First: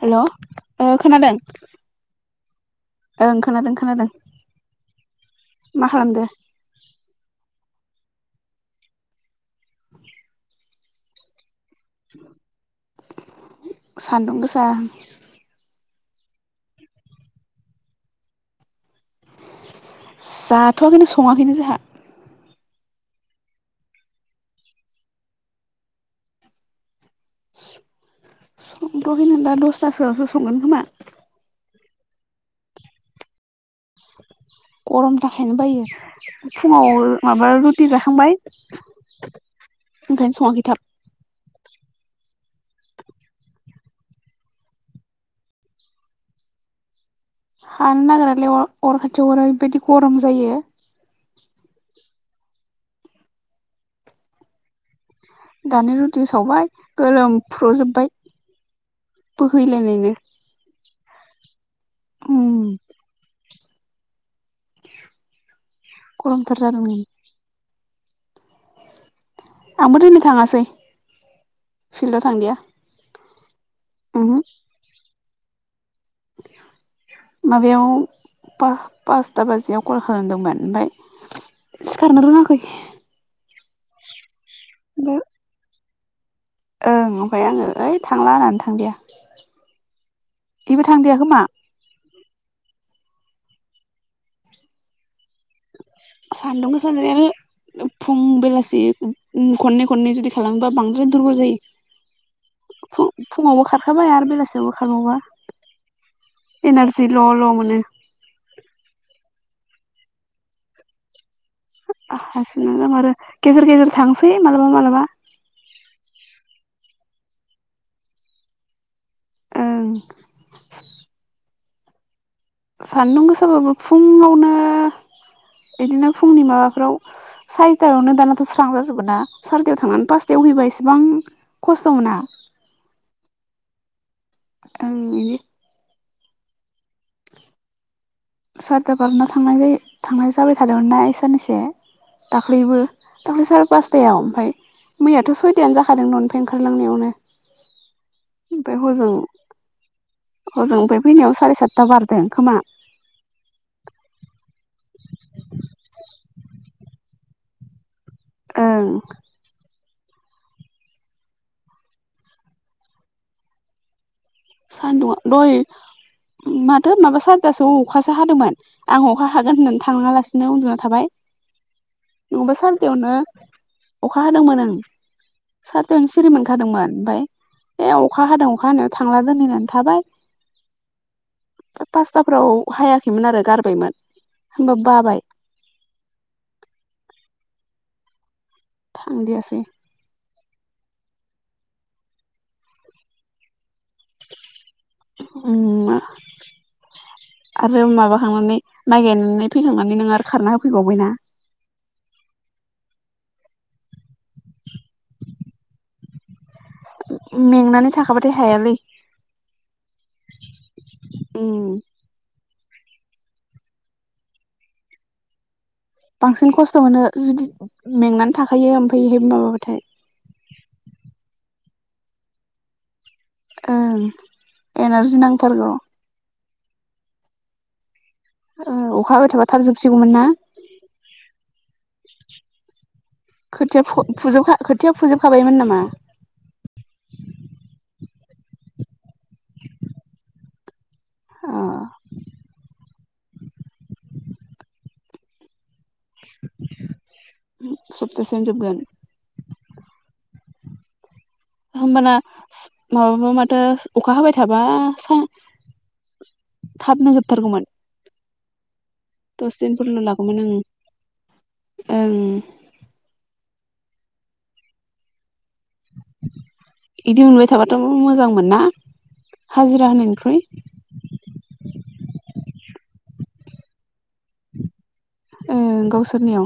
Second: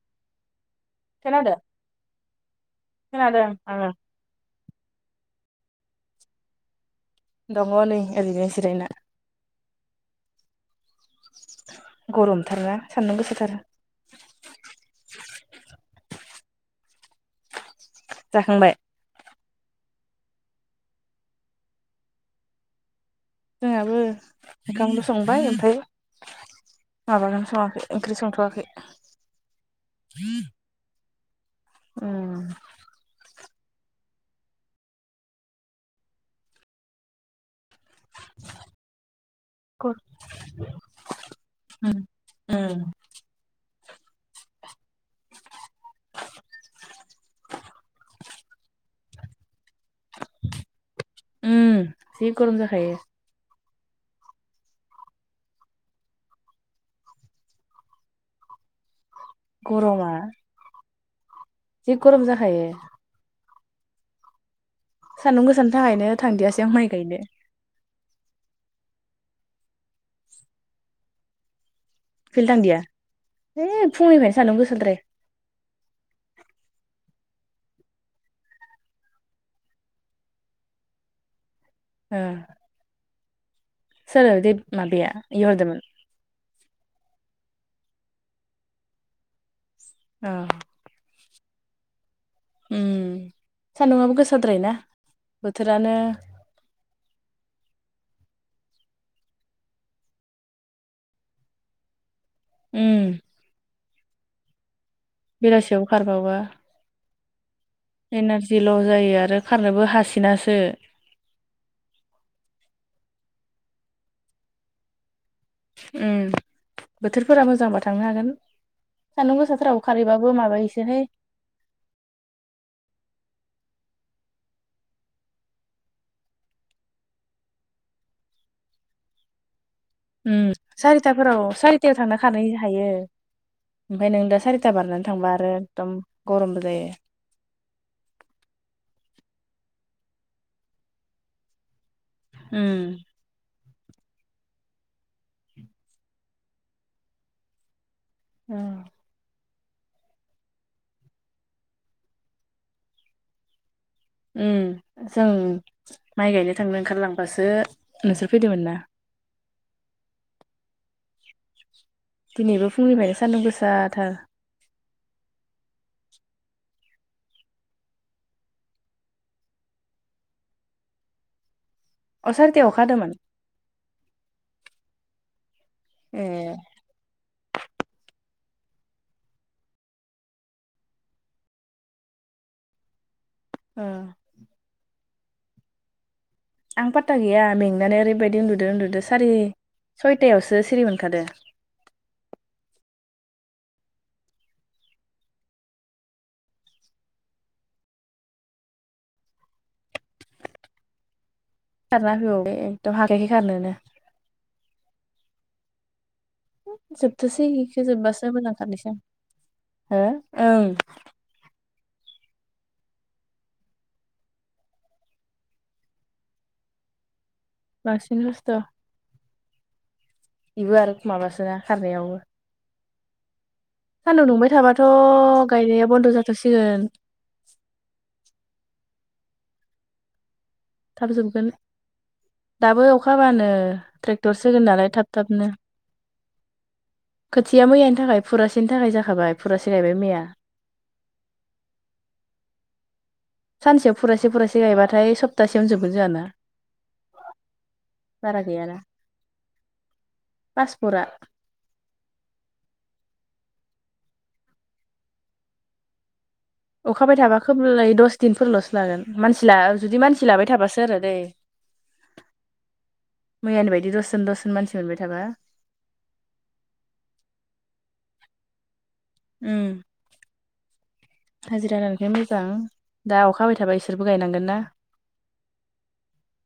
हेल' खोनादों ओं खोनादों खोनादों मा खालामदो दङ नै ओरैनो जिरायना [inaudible] [inaudible] गरमथारा सान्दुं गोसाथार सान्दुं गोसा जाखांबाय जाथ'आ खिनो सङाखैनो जोंहा जोंहाबो ओंखामनो संबाय ओमफ्राय माबागोन सङाखै ओंख्रि संथ'वाखै संथ'वाखैनो दा दसथासोआवसो संगोन खोमा उ गरम थाखायनो बायो फुङाव माबा रुथि जाखांबाय गर ओंखायनो सङाखै थाब उम हानो नागिरालाय अर खाथियाव अरा ओरै बायदि गरम जायो उ जि गरम जाखायो दानि रुटि सावबाय गोलोमफ्रु जोबबाय गरमा बोहैलायनायनो जि गरम उम जाखायो सान्दुं गोसानि थाखायनो गरमथार थांदियासै आं जादों माइ नै। गायनो आंबो दिनै थाङासै फिल्डाव थांदिया है फुंनिफ्रायनो उमहो सान्दुं गोसाद्राय [inaudible] माबायाव पासथा बाजियाव कल खालामदोंमोन ओमफ्राय ओ सिखारनो रोङाखै सोर दे माबाया ओमफ्राय इ हरदोंमोन ओं ओमफ्राय आङो ओइ थांला होननानै थांदिया अ बेबो थांदिया खोमा उम सान्दुंआबो गोसाद्राय ना बोथोरानो सानदुं गोसा [unintelligible] फुं बेलासि खननै खननै जुदि खालामोबा बांद्राय दुरबल जायो उम फु फुङावबो खारखाबाय आरो बेलासियावबो खारबावबा बेलासियाव खारबाबा [unintelligible] एनारजि ल' जायो आरो खारनोबो हासिनासो [unintelligible] आरो गेजेर गेजेर थांसै मालाबा मालाबा उम बोथोरफोरा मोजांबा थांनो हागोन सान्दुं गोसाफोराव ओं खारहैबाबो माबायोसोहाय सान्दुं गोसाबाबो फुंङावनो बिदिनो फुंनि माबाफ्राव सारिथायावनो दानाथ' स्रां जाजोबोना सारिथायाव थांनानै पासथायाव उम हैबा इसेबां सारिताफोराव खस्थ' सारिथायाव मोना थांना खानै हायो ओमफ्राय नों दा सारिता ओं बारनानै थांबा बिदि आरो एकदम गरमबो जायो सारिथा बारना थांनाय जायो थांनाय जाबाय थादोंमोनना इ सानैसो दाख्लैबो उम दाख्लै सार फास थायाव ओमफफ्राय मैयाथ' सयथायानो जाखादों न'ननिफ्राय ओंखारलांनायावनो ओमफ्राय हजों हजों ओमफ्राय फैनायाव साराय सातथा बारदो खोमा उम जों माइ गायनो थांनो ओंखारलांबासो नोंसोर फैदोंमोन ना ओं दिनैबो फुंनिफ्रायनो सान्दुं गोसाथार सान्दुङा दहय माथो माबा सारिथासोआव अखासो हादोंमोन आं अखा हागोन होननानै थाङालासिनो उन्दुना थाबाय अ नङाबा सारिथायाव अखा हादोंमोन सारिथायावनो अखा हादोंमोन ओं सारिथायावनो ए सिरि मोनखादोंमोन ओमफ्राय बे अखा हादों अखा हानायाव थांला दोनै होननानै थाबाय फाय पासताफोराव हायाखै खैमोन आरो ओं गारबायमोन होमबा बाबाय आं पाता गैया मेंनानै ओरैबायदि उन्दुदो उन्दुदो सारि थांदियासै सय तायावसो सिरि मोनखादो उम आरो माबाखांनानै माइ गायनानै फैखांनानै नों आरो खारना होफैबावबायना खारना होफैबावबाय एकदम हाखायाखै खारनोनो जोबथोंसै इखो मेंनानै जोब्बासो थाखाबाथाय मोजां हायालै खारनिसै आं हो ओं उम बांसिन खस्थ' मोनो जुदि बांसिन मेंनानै थाखायो ओमफ्रायहाय माबाबाथाय बेबो आरो माबासोना खारनायावबो ओं सान्दुं दुंबाय थाबाथ' एनारजि नांथारगौ गायनाया बन्द' जाथ'सिगोन अखा हाबाय थाबा थाब जोबसिगौमोन ना थाबजोबगोन दाबो अखा हाबानो खोथिया ट्रेक्टर फुजोबखा सोगोन नालाय खोथिया थाब थाबनो फुजोबखाबायमोन नामा खोथिया मैयानि थाखाय फुरासेनि थाखाय जाखाबाय फुरासे गायबाय मैया अ सानसेयाव फुरासे फुरासे गायबाथाय सप्तासे थियावनो जोबो जोंहाना बारा सप्तासेयावनो जोबगोन गैयाना पासपरा होमबाना माबाबा माथो अखा हाबाय थाबा सा थाबनो अखाबाय थाबा जोबथारगौमोन खोबलाय दस दिनफोरल'सो लागोन मानसि दस जुदि दिनफोरल' मानसि लागौमोन लाबाय ओं थाबासो आरो दै ओं मैयानि बायदि दसजन दसजन मानसि मोनबाय थाबा बिदि मोनबाय थाबाथ' मोजां मोन ना उम हाजिरा होनायनिख्रुइ हाजिरा होनानायखाय मोजां दा अखा हाबाय थाबायसे बिसोरबो गायनांगोन ना ओ गावसोरनियाव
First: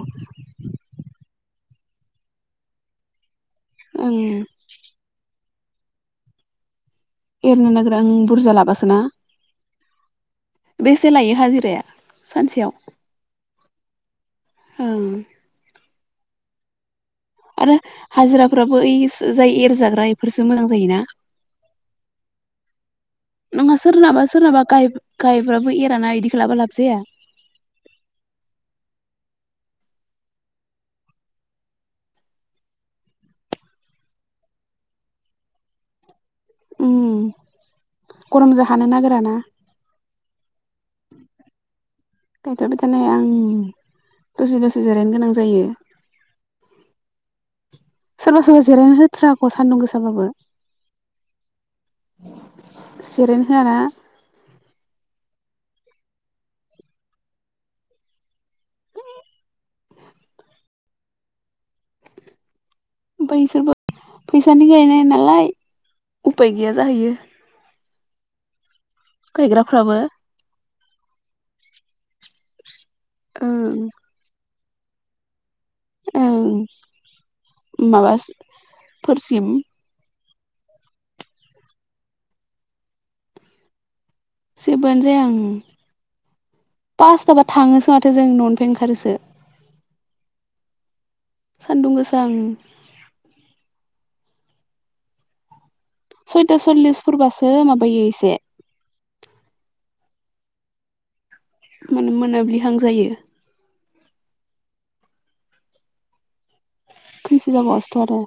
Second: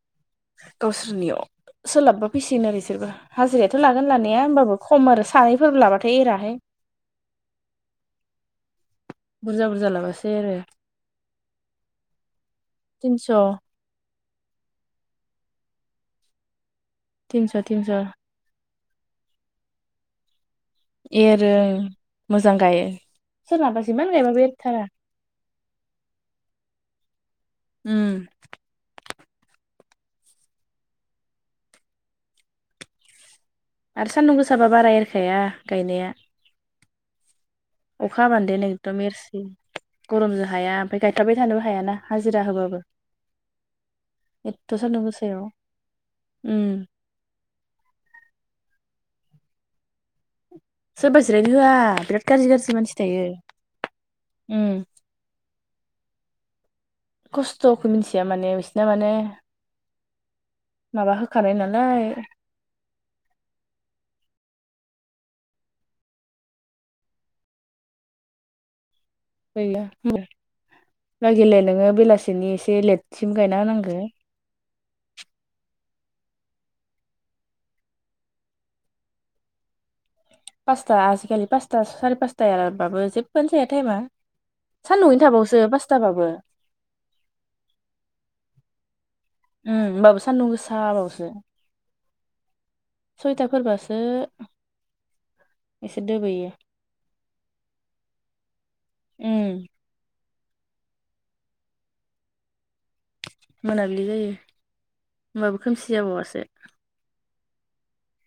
गावसोरनियाव सोलाबबा फैसिगोन आरो बिसोरबो हाजिरायाथ' लागोन लानाया ओं होमबाबो खम आरो सानैफोर लाबाथाय एराहाय एरनो नागिरा ओम बुरजा लाबासोना बुरजा बुरजा लाबासो आरो बेसे लायो हाजिराया तिनस' औ तिनस' आरो तिनस' हाजिराफ्राबो जाय एरजाग्रा इफोर एरो मोजां गायो। नंङाहा जिमान सोरनाबा गायबाबो सोरनाबा एरथारा गायबाबो एराना इदिखो लामबा लाब जाया। उम आरो सान्दुं गोसाबा बारा एरखाया गायनाया उम अखा हाबान्देन गरमजों हानो एखदम नागिराना एरसो गरमजों हाया ओमफफ्राय गायथाबबाय थानोबो हायाना हाजिरा गायथाब'बाय होबाबो थानो हाया आंङो दसे एथ' दसे सान्दुं जिरायनो गोनां गोसायाव जायो। उम सोरबा सोरबा जिरायनो होथाराआख' सान्दुं गोसाबाबो सोरबा जिरायनो होआ बिराद गाज्रि गाज्रि मानसि दंङो जिरायनो होआना उम। खस्थ'खौ मिथिया माने बिसिना माने माबा होखानाय नालाय। बैसोरबो फैसाानि गायनाय नालाय उफाय गैया जाहैयो। गैया गायग्राफ्राबो लागिले नोङो बेलासिनि एसे लेट सिम गायना ओं होनांगौ ओं माबाफोरसिम पासथा आजिखालि पासता सारि पासताबो जेबबोआनो जाया टाइमा सानदुयैनो थाबावसो पासताबाबो पासताबा थाङोसो माथो जों न'निफ्राय ओंखारोसो थ बावसो [unintelligible] सान्दुं गोसा उम सयथाफोरबासो एसे दोबैयो सोरबासो माबायो एसे उम माने मोनाब्लिहां जायो। मोनाब्लि जायो होमबाबो खोमसि जाबावासो। खोमसि जाबावासोथ' आरो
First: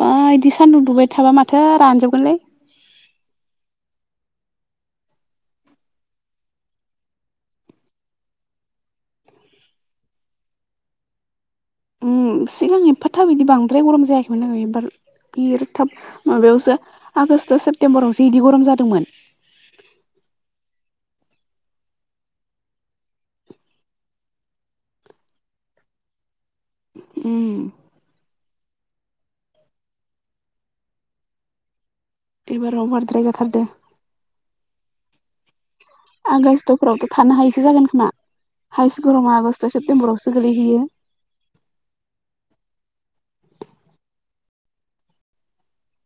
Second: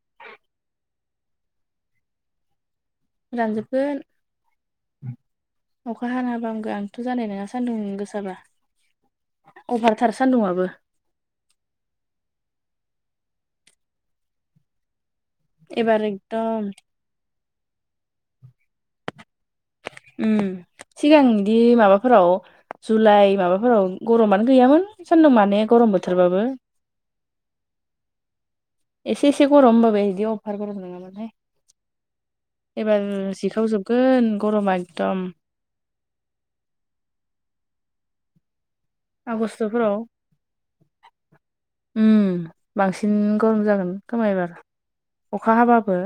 बा बिदि सान्दुं दुबाय थाबा माथो रानजोबगोनलै रानजोबगोन [unintelligible] अखा हाना होबा हामग आंथ' जानाय नङा सान्दुं गोसाबा अभारथार सान दुंङाबो सिगां एफाथाब बिदि बांद्राय गरम जायाखैमोन दांलै एबार बिर थाब एबार एकदम माबायावसो आगष्ट सेप्तेम्बरावसो बिदि गरम जादोंमोन। उम सिगां बिदि माबाफोराव जुलाइ माबाफोराव गरमानो गैयामोन सानदुं माने गरम बोथोरबाबो उम एसे एसे गरम होनबाबोय बिदि अफार गरम नङामोनहाय एबाराव एबार बाराद्राय जाथारदो जिखावजोबगोन गरमा एकदम आगसतफोरावथ' थानो हायैसो जागोन खोमा। हाइ स्कुलाव मा आगष्टआव आगष्ट'फोराव सेप्तेम्बरावसो गोलैहैयो गोरम जागोन खोमा एबार अखा हाबाबो।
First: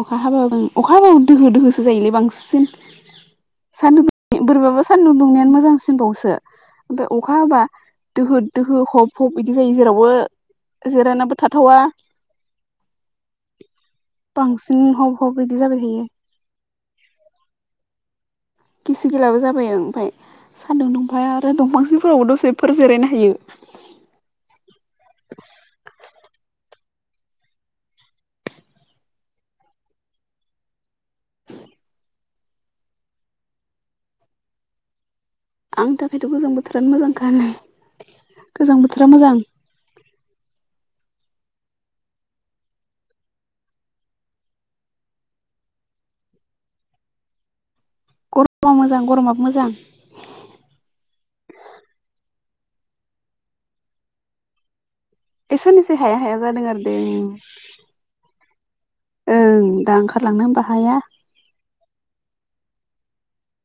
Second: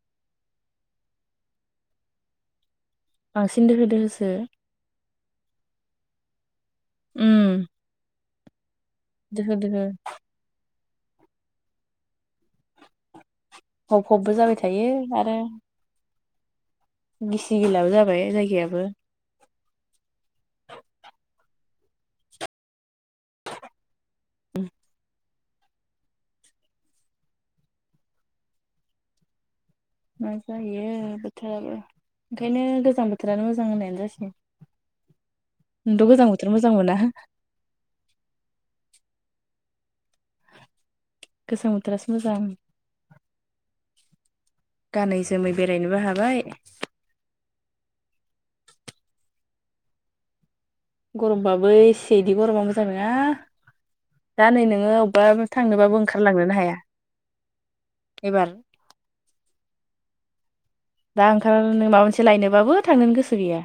अखा हाबाबो अखा हाबाबो दोहो दोहोसो जायोलै बांसिन बांसिन दोहो दोहोसो सान्दुंबोरै बाबा सान्दुं दुं दुंनायानो मोजांसिन बावसो ओमफ्राय अखा हाबा उम दोहो दोहो। हब हब दोहो बिदि जायो दोहो जेरावबो जिरायनाबो थाथावा हब हबबो जाबाय बांसिन थायो हब हब आरो बिदि जाबाय थायो गिसि गिलाबो जाबाय जाय गिसि गिलाबो जा। बाय ओं ओंफाय सान्दुं दुंफाय आरो दंफांसेफोरावबो दसेफोर जिरायनो हायो मा जायो बोथोराबो ओंखायनो गोजां बोथोरानो मोजां होननायानो जासिगोन [inaudible] आंनि नोंथ' थाखायथ' बोथोर गोजां मोजां बोथोरानो मोना मोजांखा होनलाय गोजां बोथोरा मोजां। गोजां बोथोरासो मोजां गानै जोमै बेरायनोबो हाबाय गरमा मोजां गरमाबो मोजां गरमबाबो इसे इदि गरमा मोजां नोङा दा नै नोङो अबेबा ए साननैसो थांनोबाबो हाया हाया ओंखारलांनोनो जादों आरो देन एबार ओं दा ओंखारलांनो होमबा हाया दा ओंखार नो माबा मोनसे लायनोबाबो थांनोनो गोसो गैया।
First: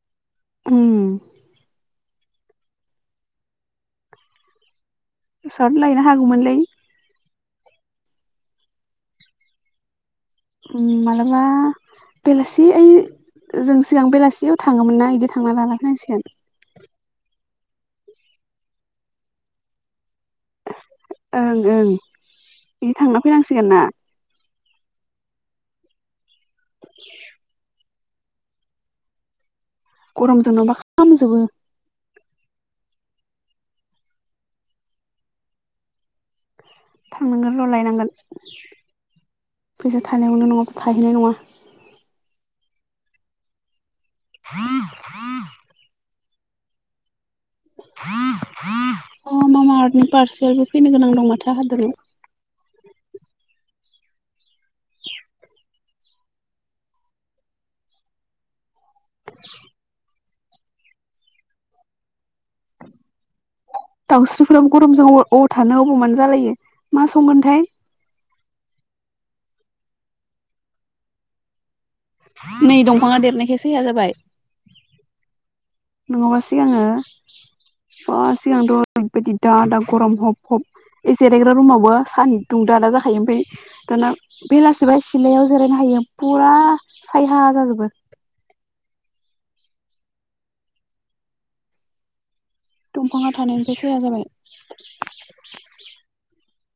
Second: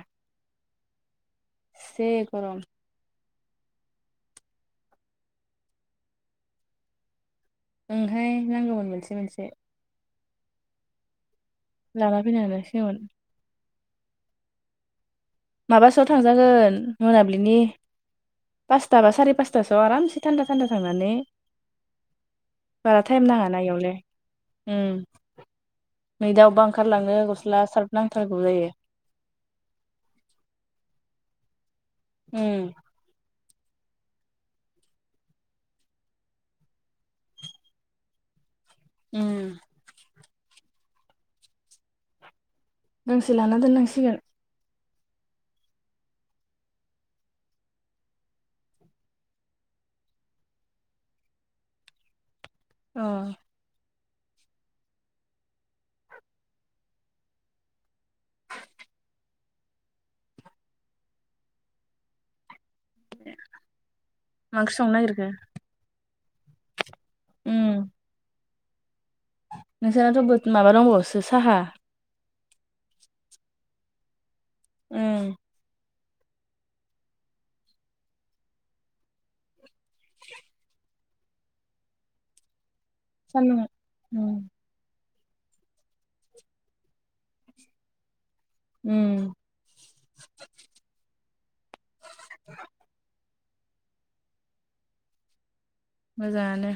उम। दे गरम सार्ट लायनो हागौमोनलै ओंहाय नांगौमोन मोनसे मोनसे उम मालाबा लाना फैनो बेलासि ओइ हानांसिगौमोन जों सिगां बेलासियाव थाङोमोन ना इदि माबासोआव थांजागोन मोनाबिलिनि पासता बा साराय पासथासो आरामसे थान्दा थान्दा। थांनानै ओं ओं बिदि बारा थांना टाइम नाङा ना फैनांसिगोन इयावनो। उम। नै दा अबबा ओंखारलांनो गस्ला सारब नांथारगौ जायो। रंजोंनोबा खामजोबो। उम। थांनांगोन र' लायनांगोन उम फैसा थानायावनो नङाबा थाहैनाय नङा। गांसे लाना दोननांसिगोन [unintelligible] अ मामा आर्टनि पारसेलबो फैनो गोनां दं माथो आंहा दोनै अ। [inaudible] [inaudible] मा दाउस्रिफोराबो ओंख्रि संनो गरमजों अ नागिरखो? अबाव थानो अबाव मानो जालायो मा उम संगोनथाय नोंसानाथ' बोद माबा दंबावोसो साहा। नै दंफाङा देरनायखाय सयहा जाबाय। उम। नङाबा सिगाङो। बा सिगांथ' ओरैबायदि दा दा गरम हब हब ए जिरायग्रा रुमावबो सानदुं दा दा जाखायो सान्दुं ओमफाय दाना उम बेलासेबा एसे। सिलायाव जिरायनो हायो फुरा सायहा जाजोबो उम दंफाङा थानायनिफ्राय साया जाबाय। मोजाङानो